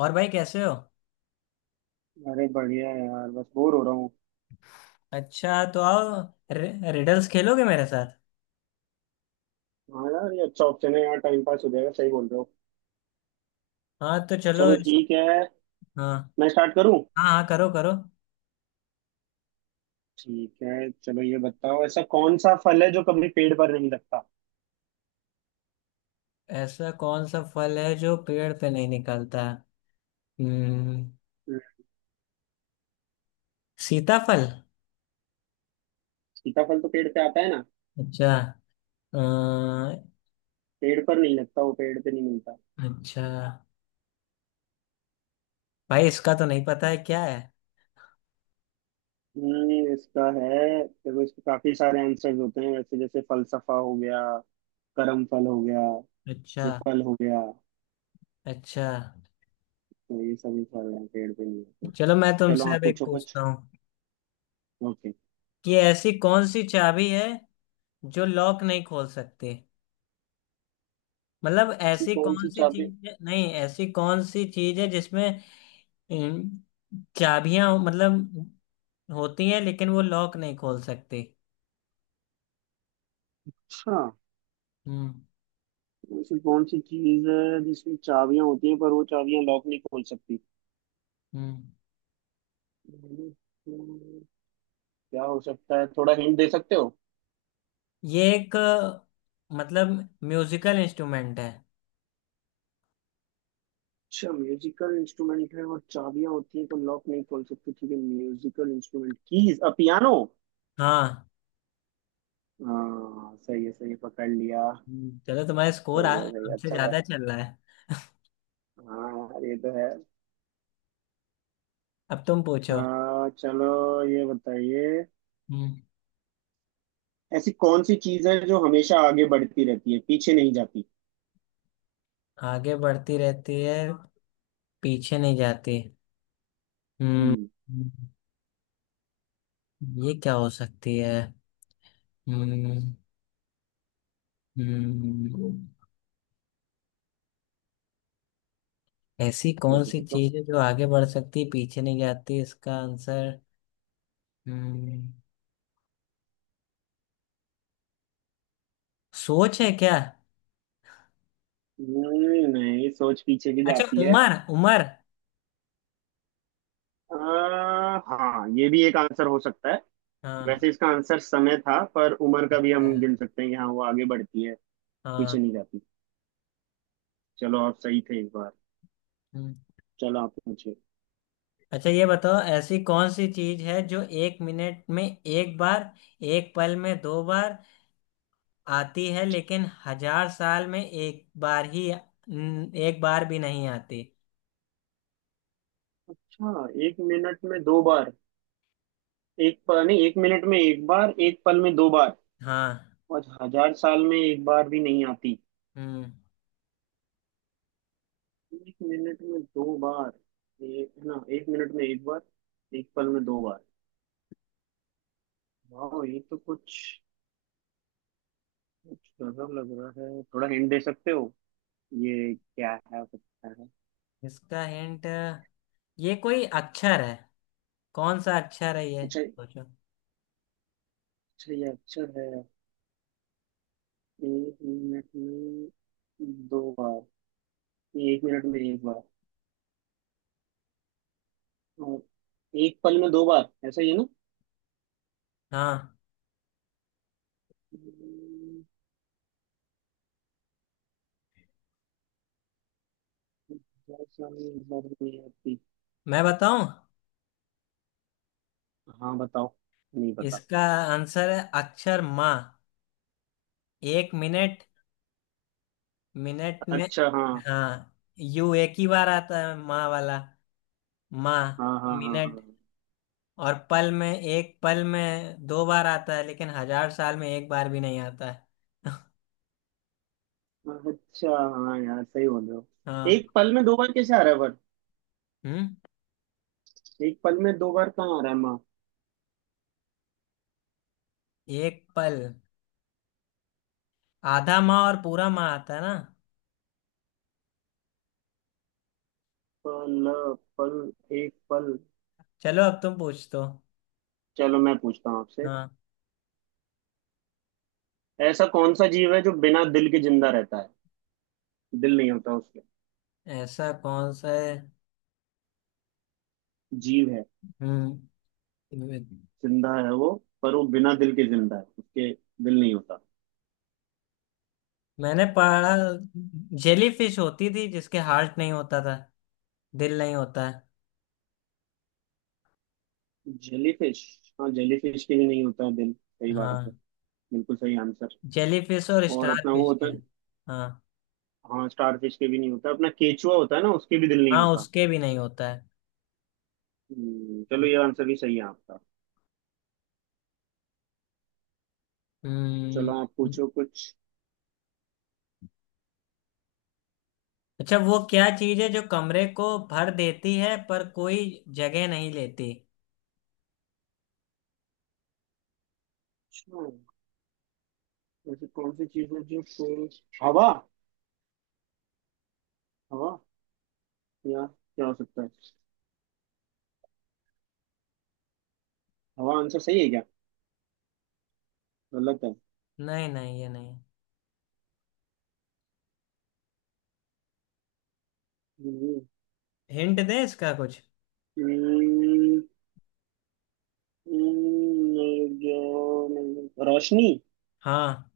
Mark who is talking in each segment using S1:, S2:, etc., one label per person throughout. S1: और भाई, कैसे हो?
S2: अरे बढ़िया है यार, बस बोर हो रहा हूँ।
S1: अच्छा, तो आओ। रिडल्स खेलोगे मेरे साथ?
S2: हाँ यार, ये अच्छा ऑप्शन है यार, टाइम पास हो जाएगा। सही बोल रहे हो।
S1: हाँ, तो चलो।
S2: चलो ठीक है।
S1: हाँ
S2: मैं स्टार्ट करूँ?
S1: हाँ हाँ, करो करो।
S2: ठीक है चलो, ये बताओ, ऐसा कौन सा फल है जो कभी पेड़ पर नहीं लगता?
S1: ऐसा कौन सा फल है जो पेड़ पे नहीं निकलता? हम्म।
S2: हम्म।
S1: सीताफल।
S2: सीताफल तो पेड़ पे आता है ना।
S1: अच्छा। अ,
S2: पेड़ पर नहीं लगता, वो पेड़ पे नहीं मिलता।
S1: अच्छा। भाई, इसका तो नहीं पता है, क्या है?
S2: हम्म, इसका है। देखो, इसके काफी सारे आंसर्स होते हैं वैसे, जैसे फलसफा हो गया, करम फल हो गया,
S1: अच्छा।
S2: ये फल हो गया,
S1: अच्छा।
S2: तो ये सभी फल हैं, पेड़ पे नहीं होते।
S1: चलो, मैं
S2: चलो
S1: तुमसे
S2: आप
S1: अब एक
S2: पूछो कुछ।
S1: पूछता हूँ
S2: ओके।
S1: कि ऐसी कौन सी चाबी है जो लॉक नहीं खोल सकती। मतलब
S2: ऐसी
S1: ऐसी
S2: कौन
S1: कौन
S2: सी
S1: सी
S2: चाबी?
S1: चीज है, नहीं, ऐसी कौन सी चीज है जिसमें इन चाबियां मतलब होती हैं लेकिन वो लॉक नहीं खोल सकती।
S2: अच्छा,
S1: हम्म।
S2: ऐसी कौन सी चीज है जिसमें चाबियां होती हैं पर वो चाबियां लॉक नहीं खोल सकती?
S1: हम्म।
S2: हम्म, क्या हो सकता है? थोड़ा हिंट दे सकते हो?
S1: ये एक, मतलब, म्यूजिकल इंस्ट्रूमेंट है।
S2: अच्छा, म्यूजिकल इंस्ट्रूमेंट है और चाबियां होती हैं पर लॉक नहीं खोल सकती। ठीक है, musical instrument keys, uh piano.
S1: हाँ।
S2: हाँ सही है, सही है, पकड़ लिया।
S1: चलो तुम्हारा स्कोर
S2: सही है सही है,
S1: हमसे
S2: अच्छा था।
S1: ज्यादा चल रहा है।
S2: हाँ यार, ये तो है।
S1: अब तुम पूछो।
S2: चलो ये बताइए,
S1: हम्म।
S2: ऐसी कौन सी चीज है जो हमेशा आगे बढ़ती रहती है, पीछे नहीं जाती?
S1: आगे बढ़ती रहती है, पीछे नहीं जाती। हम्म।
S2: हम्म।
S1: हम्म, ये क्या हो सकती है? हम्म। हम्म। ऐसी कौन
S2: सोचो
S1: सी
S2: सोचो।
S1: चीज है जो आगे बढ़ सकती है पीछे नहीं जाती, इसका आंसर? हम्म। सोच है क्या?
S2: नहीं, सोच पीछे की
S1: अच्छा,
S2: जाती है।
S1: उमर, उमर।
S2: हाँ, ये भी एक आंसर हो सकता है।
S1: हाँ।
S2: वैसे इसका आंसर समय था, पर उम्र का भी
S1: अच्छा।
S2: हम गिन सकते हैं कि हाँ, वो आगे बढ़ती है,
S1: हाँ।
S2: पीछे नहीं जाती। चलो आप सही थे एक बार।
S1: हम्म।
S2: चलो आप पूछिए।
S1: अच्छा, ये बताओ, ऐसी कौन सी चीज है जो एक मिनट में एक बार, एक पल में दो बार आती है लेकिन हजार साल में एक बार ही, एक बार भी नहीं आती।
S2: अच्छा, एक मिनट में दो बार। एक पल नहीं, एक मिनट में एक बार, एक पल में दो बार,
S1: हाँ।
S2: और हजार साल में एक बार भी नहीं आती।
S1: हम्म।
S2: एक मिनट में दो बार, एक ना एक मिनट में एक बार, एक पल में दो बार। वाह, ये तो कुछ कुछ गजब लग रहा है। थोड़ा हिंट दे सकते हो? ये क्या है हो सकता है?
S1: इसका हिंट, ये कोई अक्षर है, कौन सा अक्षर है ये
S2: अच्छा।
S1: सोचो।
S2: अच्छा, ये अक्षर है। एक मिनट में दो बार, एक मिनट में एक बार, और एक पल में दो बार, ऐसा ही है ना?
S1: हाँ।
S2: हम्म। बहुत सारी एक बार में नहीं आती।
S1: मैं बताऊं?
S2: हाँ बताओ, नहीं पता।
S1: इसका आंसर है, अक्षर माँ। एक मिनट, मिनट में।
S2: अच्छा, हाँ
S1: हाँ। यू एक ही बार आता है, माँ वाला। माँ
S2: हाँ हाँ।
S1: मिनट
S2: हाँ,
S1: और पल में, एक पल में दो बार आता है लेकिन हजार साल में एक बार भी नहीं आता है।
S2: हाँ, अच्छा, हाँ यार, सही बोल रहे हो।
S1: हाँ।
S2: एक पल में दो बार कैसे आ रहा है?
S1: हम्म।
S2: पर एक पल में दो बार कहाँ आ रहा है माँ?
S1: एक पल, आधा माँ और पूरा माँ आता है ना।
S2: पल। पल। एक पल।
S1: चलो, अब तुम पूछ दो।
S2: चलो मैं पूछता हूँ आपसे,
S1: हाँ।
S2: ऐसा कौन सा जीव है जो बिना दिल के जिंदा रहता है? दिल नहीं होता उसके।
S1: ऐसा कौन सा है?
S2: जीव है,
S1: हम्म।
S2: जिंदा है वो, पर वो बिना दिल के जिंदा है, उसके दिल नहीं होता।
S1: मैंने पढ़ा जेली फिश होती थी जिसके हार्ट नहीं होता था, दिल नहीं होता है।
S2: जेलीफिश। हाँ, जेलीफिश के भी नहीं होता है दिल, सही बात है।
S1: हाँ,
S2: बिल्कुल सही आंसर।
S1: जेलीफिश और
S2: और
S1: स्टार
S2: अपना वो
S1: फिश के।
S2: होता है।
S1: हाँ
S2: हाँ, स्टारफिश के भी नहीं होता। अपना केचुआ होता है ना, उसके भी दिल नहीं
S1: हाँ,
S2: होता।
S1: उसके भी नहीं होता है।
S2: चलो ये आंसर भी सही है आपका।
S1: हम्म।
S2: चलो आप पूछो कुछ।
S1: अच्छा, वो क्या चीज है जो कमरे को भर देती है पर कोई जगह नहीं लेती?
S2: अच्छा, ऐसी कौन सी चीज है जो शोर? हवा? हवा या क्या हो सकता है? हवा आंसर सही है क्या? गलत है?
S1: नहीं नहीं, ये नहीं।
S2: हम्म।
S1: हिंट दे इसका कुछ।
S2: हम्म। जो नहीं- रोशनी।
S1: हाँ।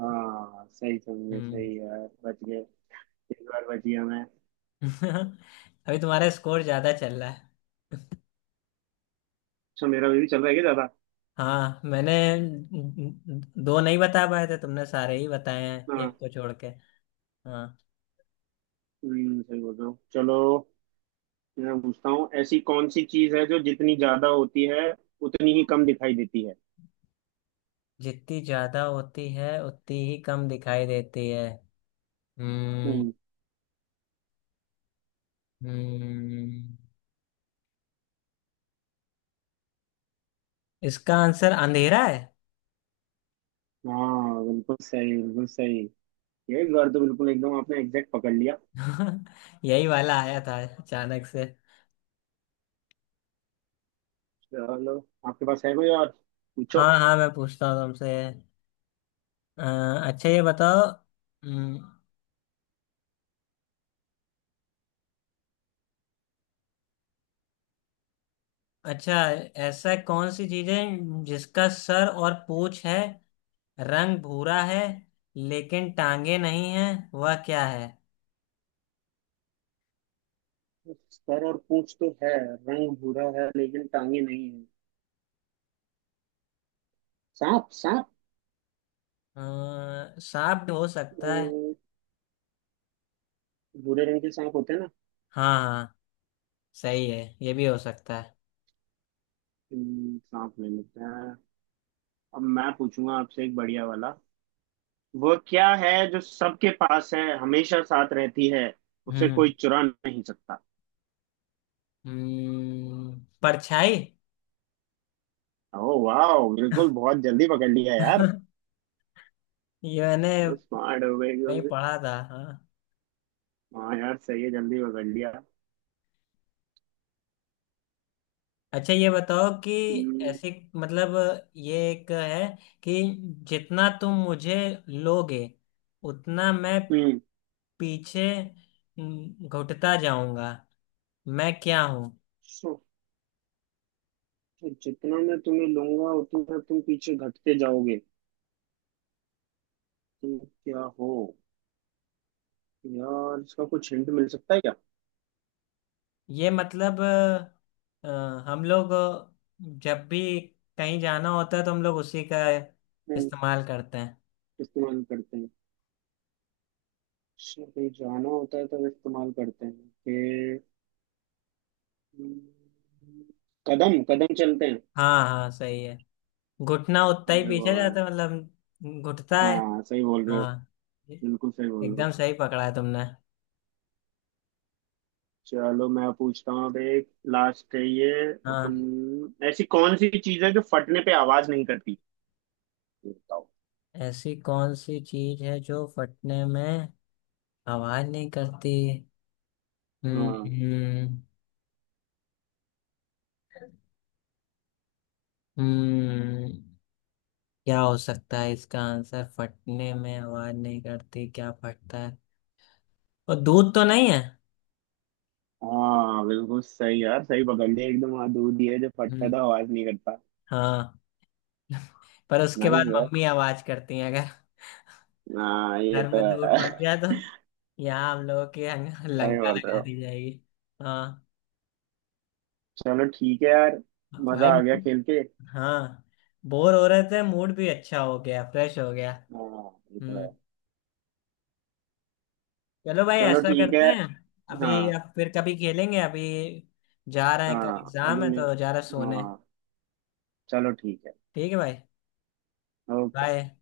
S2: हाँ सही समझे,
S1: हम्म।
S2: सही यार, बच गए। इस बार बच गया मैं।
S1: अभी तुम्हारा स्कोर ज्यादा चल रहा है।
S2: अच्छा, मेरा भी चल रहा है क्या ज्यादा?
S1: हाँ, मैंने दो नहीं बता पाए थे, तुमने सारे ही बताए हैं
S2: हाँ।
S1: एक को छोड़ के। हाँ।
S2: हम्म, सही बोल रहे हो। चलो मैं पूछता हूँ, ऐसी कौन सी चीज है जो जितनी ज्यादा होती है, उतनी ही कम दिखाई देती है?
S1: जितनी ज्यादा होती है उतनी ही कम दिखाई देती है। हम्म।
S2: हम्म।
S1: हम्म। इसका आंसर अंधेरा है।
S2: हाँ बिल्कुल सही, बिल्कुल सही। ये एक बार तो बिल्कुल एकदम आपने एग्जैक्ट पकड़ लिया।
S1: यही वाला आया था अचानक से।
S2: चलो, आपके पास है कोई और, पूछो।
S1: हाँ हाँ, मैं पूछता हूँ तुमसे। अ, अच्छा, ये बताओ। हम्म। अच्छा। ऐसा कौन सी चीज है जिसका सर और पूंछ है, रंग भूरा है लेकिन टांगे नहीं है, वह क्या है?
S2: सर और पूंछ तो है, रंग भूरा है, लेकिन टांगे नहीं है। सांप, सांप।
S1: सांप भी हो सकता है।
S2: अम, भूरे रंग के सांप होते हैं ना।
S1: हाँ हाँ, सही है, ये भी हो सकता है।
S2: सांप नहीं होते हैं? अब मैं पूछूंगा आपसे एक बढ़िया वाला। वो क्या है जो सबके पास है, हमेशा साथ रहती है, उसे
S1: हम्म।
S2: कोई चुरा नहीं सकता?
S1: परछाई।
S2: ओ वाह, बिल्कुल, बहुत जल्दी पकड़ लिया यार।
S1: ये मैंने
S2: स्मार्ट हो गए एकदम
S1: नहीं
S2: से।
S1: पढ़ा था। हाँ।
S2: हाँ यार, सही है, जल्दी पकड़ लिया।
S1: अच्छा, ये बताओ कि
S2: हम्म।
S1: ऐसे, मतलब ये एक है कि जितना तुम मुझे लोगे उतना मैं
S2: हम्म।
S1: पीछे, घुटता जाऊंगा। मैं क्या हूँ?
S2: सो- जितना मैं तुम्हें लूंगा उतना तुम पीछे घटते जाओगे, तुम क्या हो? यार इसका कुछ हिंट मिल सकता है क्या?
S1: ये मतलब, अ, हम लोग जब भी कहीं जाना होता है तो हम लोग उसी का
S2: हम्म,
S1: इस्तेमाल करते हैं।
S2: इस्तेमाल करते हैं। अच्छा, कहीं जाना होता है तब इस्तेमाल करते हैं फिर। हम्म, कदम कदम चलते हैं।
S1: हाँ हाँ, सही है, घुटना उतना ही
S2: अरे
S1: पीछे
S2: वाह
S1: जाता
S2: यार।
S1: है, मतलब घुटता है।
S2: हाँ सही बोल रहे हो,
S1: हाँ।
S2: बिल्कुल सही बोल रहे
S1: एकदम
S2: हो।
S1: सही पकड़ा है तुमने।
S2: चलो मैं पूछता हूँ अब एक, लास्ट है ये।
S1: हाँ।
S2: अपन, ऐसी कौन सी चीज है जो फटने पे आवाज नहीं करती, ये बताओ।
S1: ऐसी कौन सी चीज है जो फटने में आवाज नहीं करती? हम्म।
S2: हाँ।
S1: हम्म। हम्म, क्या हो सकता है इसका आंसर? फटने में आवाज नहीं करती, क्या फटता है? और दूध तो नहीं है?
S2: हाँ बिल्कुल सही यार, सही पकड़ लिया एकदम। हाँ दूध ही है जो फटता
S1: हम्म।
S2: था, आवाज नहीं करता।
S1: हाँ, पर उसके बाद
S2: नाइस।
S1: मम्मी आवाज करती है, अगर
S2: हाँ ये
S1: घर
S2: तो
S1: में दूध
S2: है।
S1: फट जाए तो। यहाँ, हम लोगों के यहाँ,
S2: सही
S1: लंका
S2: बोल रहे
S1: लगा
S2: हो।
S1: दी जाएगी। हाँ।
S2: चलो ठीक है यार, मजा
S1: भाई,
S2: आ गया खेल के।
S1: हाँ, बोर हो रहे थे, मूड भी अच्छा हो गया, फ्रेश हो गया।
S2: हाँ ये तो है।
S1: हम्म। चलो भाई,
S2: चलो
S1: ऐसा
S2: ठीक
S1: करते
S2: है।
S1: हैं, अभी
S2: हाँ।
S1: अब फिर कभी खेलेंगे, अभी जा रहे हैं, कल
S2: हाँ
S1: एग्जाम
S2: अभी
S1: है
S2: मैं,
S1: तो जा रहे हैं सोने।
S2: हाँ, चलो ठीक है।
S1: ठीक है भाई,
S2: ओके।
S1: बाय।